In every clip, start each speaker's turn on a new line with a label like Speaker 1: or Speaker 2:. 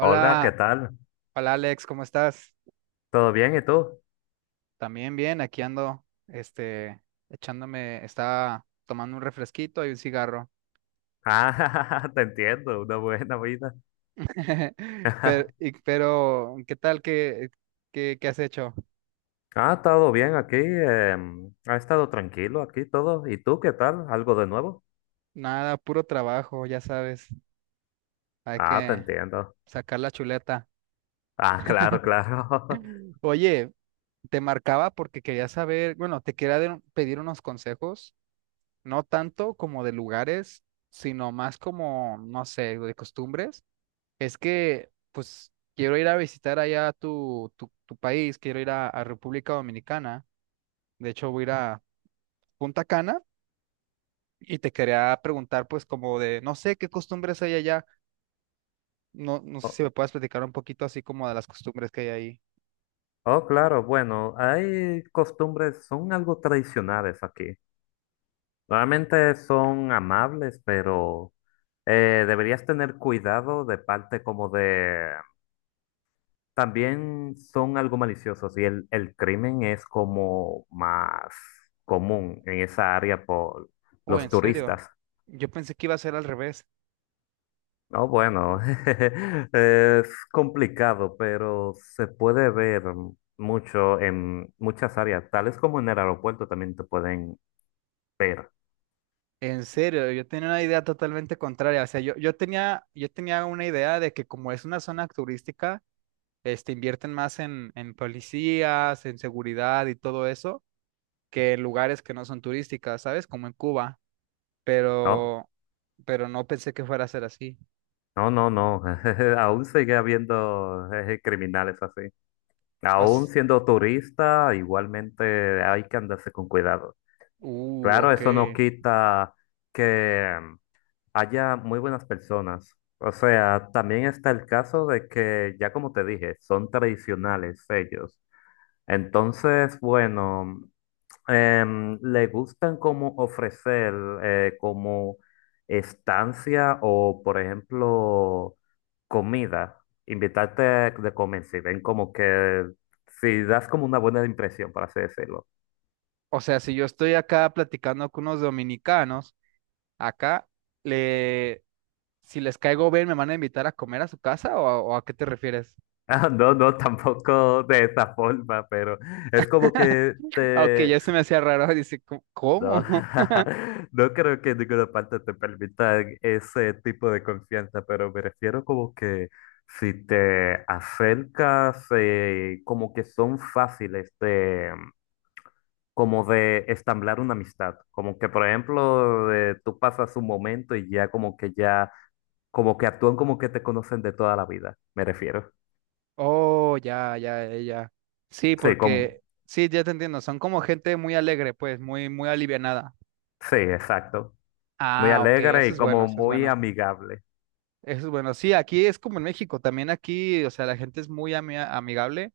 Speaker 1: Hola, ¿qué tal?
Speaker 2: hola Alex, ¿cómo estás?
Speaker 1: ¿Todo bien? ¿Y tú?
Speaker 2: También bien, aquí ando, echándome, estaba tomando un refresquito y un cigarro.
Speaker 1: Ah, te entiendo, una buena vida.
Speaker 2: Pero, pero, ¿qué tal? ¿Qué has hecho?
Speaker 1: Ah, todo bien aquí. Ha estado tranquilo aquí todo. ¿Y tú qué tal? ¿Algo de nuevo?
Speaker 2: Nada, puro trabajo, ya sabes, hay
Speaker 1: Ah, te
Speaker 2: que
Speaker 1: entiendo.
Speaker 2: sacar la chuleta.
Speaker 1: Ah, claro, claro.
Speaker 2: Oye, te marcaba porque quería saber, bueno, pedir unos consejos, no tanto como de lugares, sino más como, no sé, de costumbres. Es que, pues, quiero ir a visitar allá tu país, quiero a República Dominicana. De hecho, voy a ir a Punta Cana y te quería preguntar, pues, como de, no sé qué costumbres hay allá. No, no sé si
Speaker 1: Oh,
Speaker 2: me puedes platicar un poquito así como de las costumbres que hay ahí.
Speaker 1: oh, claro, bueno, hay costumbres, son algo tradicionales aquí. Normalmente son amables, pero deberías tener cuidado de parte como de. También son algo maliciosos y el crimen es como más común en esa área por
Speaker 2: Oh,
Speaker 1: los
Speaker 2: en serio.
Speaker 1: turistas.
Speaker 2: Yo pensé que iba a ser al revés.
Speaker 1: No, bueno, es complicado, pero se puede ver mucho en muchas áreas, tales como en el aeropuerto también te pueden ver,
Speaker 2: En serio, yo tenía una idea totalmente contraria. O sea, yo tenía una idea de que como es una zona turística, invierten más en policías, en seguridad y todo eso, que en lugares que no son turísticas, ¿sabes? Como en Cuba,
Speaker 1: ¿no?
Speaker 2: pero, pero no pensé que fuera a ser así.
Speaker 1: No, no, no, aún sigue habiendo criminales así. Aún
Speaker 2: As-
Speaker 1: siendo turista, igualmente hay que andarse con cuidado. Claro,
Speaker 2: Ok.
Speaker 1: eso no quita que haya muy buenas personas. O sea, también está el caso de que, ya como te dije, son tradicionales ellos. Entonces, bueno, le gustan como ofrecer como estancia o, por ejemplo, comida. Invitarte de comer si ven como que, si das como una buena impresión, por así decirlo.
Speaker 2: O sea, si yo estoy acá platicando con unos dominicanos, acá le, si les caigo bien, ¿me van a invitar a comer a su casa o, a qué te refieres?
Speaker 1: Ah, no, no, tampoco de esa forma, pero es como que
Speaker 2: Ah, ok,
Speaker 1: te...
Speaker 2: ya se me hacía raro, dice, "¿Cómo? ¿Cómo?".
Speaker 1: No, no creo que en ninguna parte te permita ese tipo de confianza, pero me refiero como que si te acercas, como que son fáciles de, como de estamblar una amistad. Como que, por ejemplo, tú pasas un momento y ya, como que actúan como que te conocen de toda la vida, me refiero.
Speaker 2: Oh, ya, ya, ya, ya. Sí,
Speaker 1: Sí, como...
Speaker 2: porque, sí, ya te entiendo, son como gente muy alegre, pues, muy, muy alivianada.
Speaker 1: Sí, exacto. Muy
Speaker 2: Ah, ok,
Speaker 1: alegre
Speaker 2: eso
Speaker 1: y
Speaker 2: es bueno,
Speaker 1: como
Speaker 2: eso es
Speaker 1: muy
Speaker 2: bueno.
Speaker 1: amigable.
Speaker 2: Es bueno, sí, aquí es como en México, también aquí, o sea, la gente es muy amigable.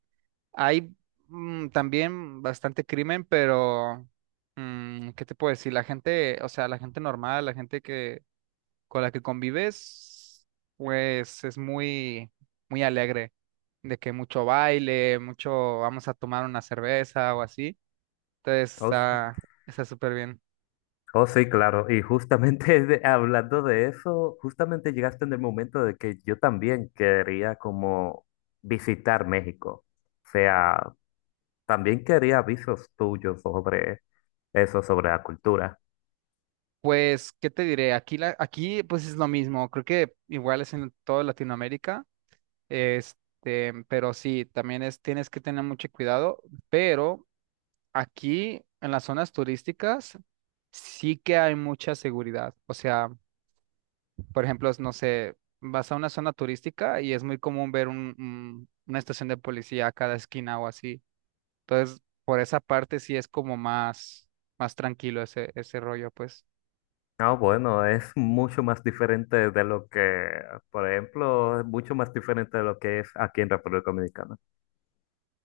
Speaker 2: Hay también bastante crimen, pero ¿qué te puedo decir? La gente, o sea, la gente normal, la gente que con la que convives, pues es muy, muy alegre, de que mucho baile, mucho vamos a tomar una cerveza o así. Entonces
Speaker 1: Oh, sí.
Speaker 2: está, está súper bien.
Speaker 1: Oh, sí, claro. Y justamente hablando de eso, justamente llegaste en el momento de que yo también quería como visitar México. O sea, también quería avisos tuyos sobre eso, sobre la cultura.
Speaker 2: Pues, ¿qué te diré? Aquí, la, aquí, pues es lo mismo. Creo que igual es en toda Latinoamérica. Pero sí, también es, tienes que tener mucho cuidado, pero aquí en las zonas turísticas sí que hay mucha seguridad. O sea, por ejemplo, no sé, vas a una zona turística y es muy común ver una estación de policía a cada esquina o así. Entonces, por esa parte sí es como más, más tranquilo ese rollo, pues.
Speaker 1: No, bueno, es mucho más diferente de lo que, por ejemplo, es mucho más diferente de lo que es aquí en República Dominicana.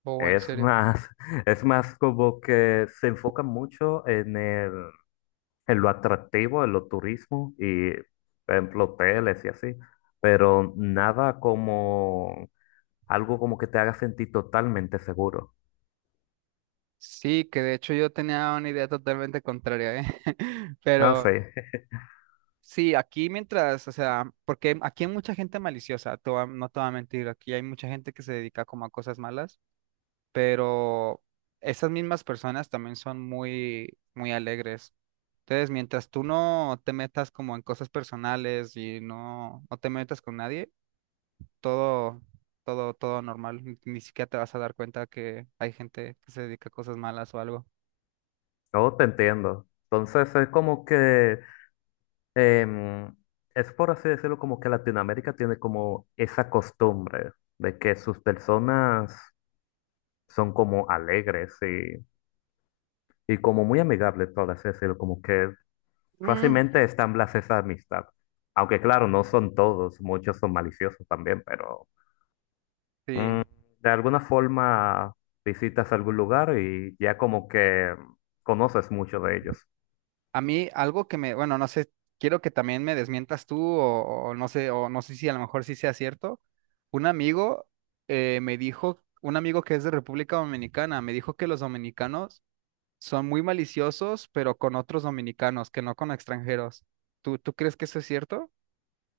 Speaker 2: Oh, en
Speaker 1: Es
Speaker 2: serio.
Speaker 1: más, es más como que se enfoca mucho en el, en lo atractivo, en lo turismo y, por ejemplo, hoteles y así, pero nada como algo como que te haga sentir totalmente seguro.
Speaker 2: Sí, que de hecho yo tenía una idea totalmente contraria, ¿eh?
Speaker 1: Ah, sí,
Speaker 2: Pero sí, aquí mientras, o sea, porque aquí hay mucha gente maliciosa, no te voy a mentir, aquí hay mucha gente que se dedica como a cosas malas, pero esas mismas personas también son muy, muy alegres. Entonces, mientras tú no te metas como en cosas personales y no, no te metas con nadie, todo, todo normal. Ni, ni siquiera te vas a dar cuenta que hay gente que se dedica a cosas malas o algo.
Speaker 1: yo te entiendo. Entonces es como que, em, es por así decirlo, como que Latinoamérica tiene como esa costumbre de que sus personas son como alegres y como muy amigable, por así decirlo, como que
Speaker 2: Mm,
Speaker 1: fácilmente establece esa amistad. Aunque claro, no son todos, muchos son maliciosos también, pero
Speaker 2: sí.
Speaker 1: de alguna forma visitas algún lugar y ya como que conoces mucho de ellos.
Speaker 2: A mí algo que me, bueno, no sé, quiero que también me desmientas tú o no sé si a lo mejor sí sea cierto. Un amigo me dijo, un amigo que es de República Dominicana, me dijo que los dominicanos son muy maliciosos, pero con otros dominicanos, que no con extranjeros. Tú crees que eso es cierto?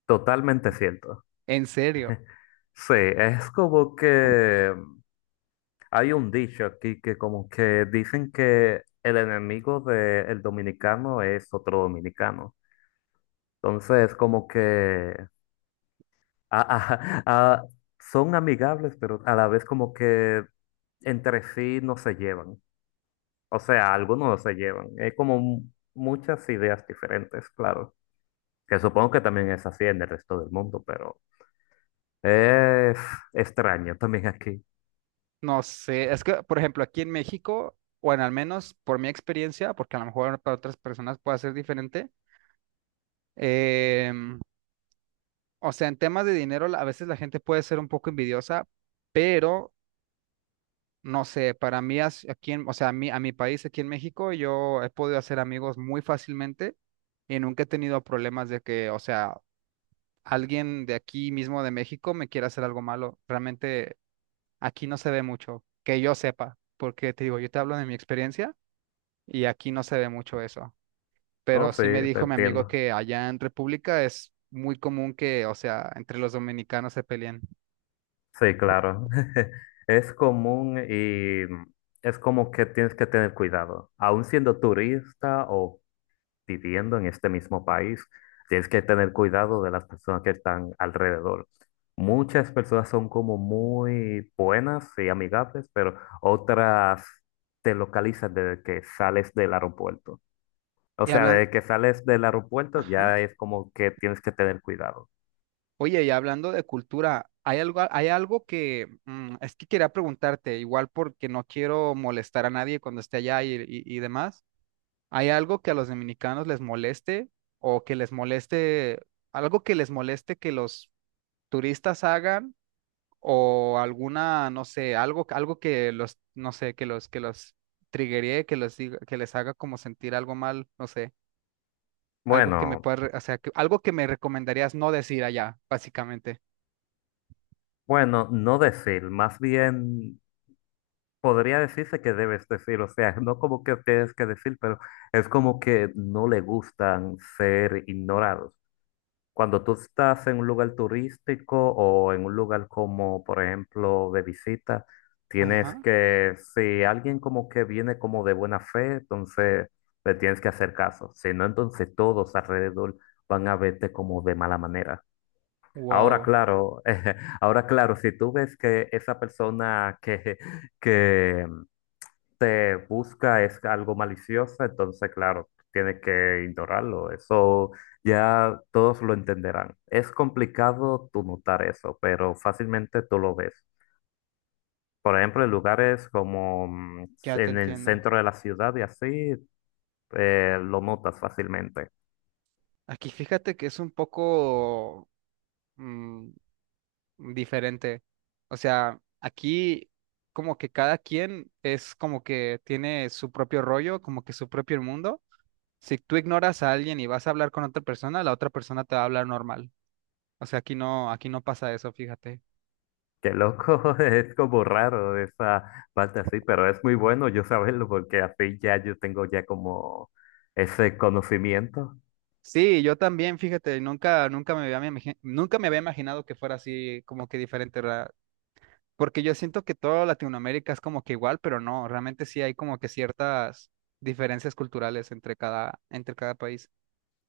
Speaker 1: Totalmente cierto.
Speaker 2: En serio,
Speaker 1: Sí, es como que hay un dicho aquí que como que dicen que el enemigo del dominicano es otro dominicano. Entonces, como que a- a- a- son amigables, pero a la vez como que entre sí no se llevan. O sea, algunos no se llevan. Hay como muchas ideas diferentes, claro. Que supongo que también es así en el resto del mundo, pero es extraño también aquí.
Speaker 2: no sé. Es que, por ejemplo, aquí en México, o en al menos por mi experiencia, porque a lo mejor para otras personas puede ser diferente, em, o sea, en temas de dinero, a veces la gente puede ser un poco envidiosa, pero no sé, para mí, aquí o sea, a mí, a mi país, aquí en México, yo he podido hacer amigos muy fácilmente y nunca he tenido problemas de que, o sea, alguien de aquí mismo de México me quiera hacer algo malo. Realmente aquí no se ve mucho, que yo sepa, porque te digo, yo te hablo de mi experiencia y aquí no se ve mucho eso.
Speaker 1: Oh,
Speaker 2: Pero
Speaker 1: sí,
Speaker 2: sí me
Speaker 1: te
Speaker 2: dijo mi amigo
Speaker 1: entiendo.
Speaker 2: que allá en República es muy común que, o sea, entre los dominicanos se peleen.
Speaker 1: Sí, claro. Es común y es como que tienes que tener cuidado. Aun siendo turista o viviendo en este mismo país, tienes que tener cuidado de las personas que están alrededor. Muchas personas son como muy buenas y amigables, pero otras te localizan desde que sales del aeropuerto. O
Speaker 2: Y
Speaker 1: sea,
Speaker 2: hablan,
Speaker 1: desde que sales del aeropuerto
Speaker 2: ajá.
Speaker 1: ya es como que tienes que tener cuidado.
Speaker 2: Oye, y hablando de cultura, hay algo, que es que quería preguntarte, igual porque no quiero molestar a nadie cuando esté allá y demás. ¿Hay algo que a los dominicanos les moleste o que les moleste, algo que les moleste que los turistas hagan o alguna, no sé, algo, algo que los, no sé, que los triggeree, que les haga como sentir algo mal, no sé, algo que me
Speaker 1: Bueno,
Speaker 2: pueda, o sea, que- algo que me recomendarías no decir allá, básicamente.
Speaker 1: bueno, no decir, más bien podría decirse que debes decir, o sea, no como que tienes que decir, pero es como que no le gustan ser ignorados. Cuando tú estás en un lugar turístico o en un lugar como, por ejemplo, de visita, tienes
Speaker 2: Ajá.
Speaker 1: que, si alguien como que viene como de buena fe, entonces le tienes que hacer caso. Si no, entonces todos alrededor van a verte como de mala manera. Ahora,
Speaker 2: Wow,
Speaker 1: claro, ahora, claro, si tú ves que esa persona que te busca es algo malicioso, entonces, claro, tienes que ignorarlo. Eso ya todos lo entenderán. Es complicado tú notar eso, pero fácilmente tú lo ves. Por ejemplo, en lugares como
Speaker 2: ya te
Speaker 1: en el
Speaker 2: entiendo.
Speaker 1: centro de la ciudad y así, lo notas fácilmente.
Speaker 2: Aquí fíjate que es un poco mm, diferente. O sea, aquí como que cada quien es como que tiene su propio rollo, como que su propio mundo. Si tú ignoras a alguien y vas a hablar con otra persona, la otra persona te va a hablar normal. O sea, aquí no pasa eso, fíjate.
Speaker 1: Qué loco, es como raro esa parte así, pero es muy bueno yo saberlo porque así ya yo tengo ya como ese conocimiento.
Speaker 2: Sí, yo también, fíjate, nunca, nunca me había imaginado que fuera así como que diferente. Porque yo siento que toda Latinoamérica es como que igual, pero no, realmente sí hay como que ciertas diferencias culturales entre cada país.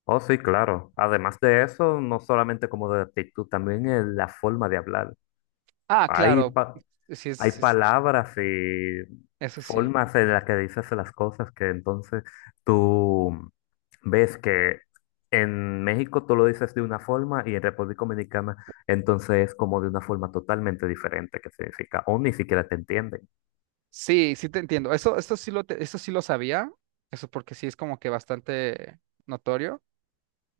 Speaker 1: Oh, sí, claro. Además de eso, no solamente como de actitud, también en la forma de hablar.
Speaker 2: Ah,
Speaker 1: Hay,
Speaker 2: claro, sí,
Speaker 1: hay
Speaker 2: es-
Speaker 1: palabras y
Speaker 2: eso sí.
Speaker 1: formas en las que dices las cosas que entonces tú ves que en México tú lo dices de una forma y en República Dominicana entonces es como de una forma totalmente diferente que significa o ni siquiera te entienden.
Speaker 2: Sí, sí te entiendo. Eso, eso sí lo sabía, eso porque sí es como que bastante notorio,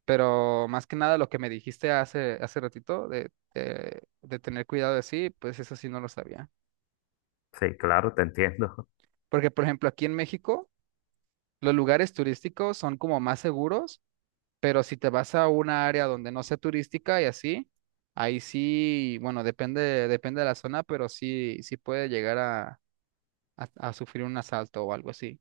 Speaker 2: pero más que nada lo que me dijiste hace ratito de, de tener cuidado de sí, pues eso sí no lo sabía.
Speaker 1: Sí, claro, te entiendo.
Speaker 2: Porque, por ejemplo, aquí en México, los lugares turísticos son como más seguros. Pero si te vas a una área donde no sea turística y así, ahí sí, bueno, depende, depende de la zona, pero sí, sí puede llegar a, a sufrir un asalto o algo así.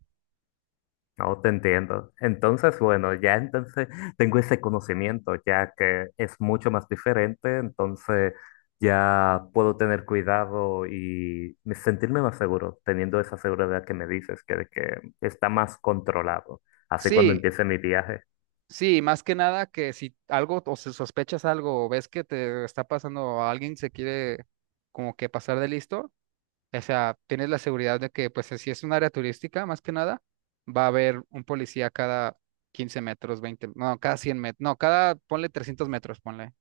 Speaker 1: No te entiendo. Entonces, bueno, ya entonces tengo ese conocimiento, ya que es mucho más diferente, entonces ya puedo tener cuidado y sentirme más seguro, teniendo esa seguridad que me dices, que, de que está más controlado. Así cuando
Speaker 2: Sí,
Speaker 1: empiece mi viaje.
Speaker 2: sí, más que nada que si algo o si sospechas algo o ves que te está pasando o alguien se quiere como que pasar de listo, o sea, tienes la seguridad de que pues si es un área turística, más que nada, va a haber un policía cada 15 metros, 20 no, cada 100 metros, no, cada, ponle 300 metros, ponle.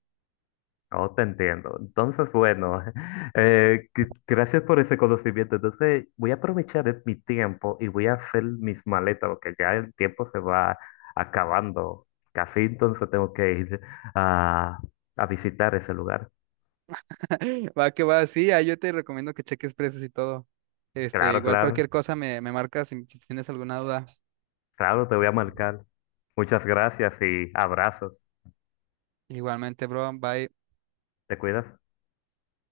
Speaker 1: Oh, te entiendo. Entonces, bueno, gracias por ese conocimiento. Entonces, voy a aprovechar mi tiempo y voy a hacer mis maletas, porque ya el tiempo se va acabando. Casi entonces tengo que ir a, a visitar ese lugar.
Speaker 2: Va que va, sí, ahí yo te recomiendo que cheques precios y todo. Este,
Speaker 1: Claro,
Speaker 2: igual
Speaker 1: claro,
Speaker 2: cualquier cosa me, me marcas si si tienes alguna duda.
Speaker 1: claro, te voy a marcar. Muchas gracias y abrazos.
Speaker 2: Igualmente, bro, bye.
Speaker 1: ¿Te cuidas?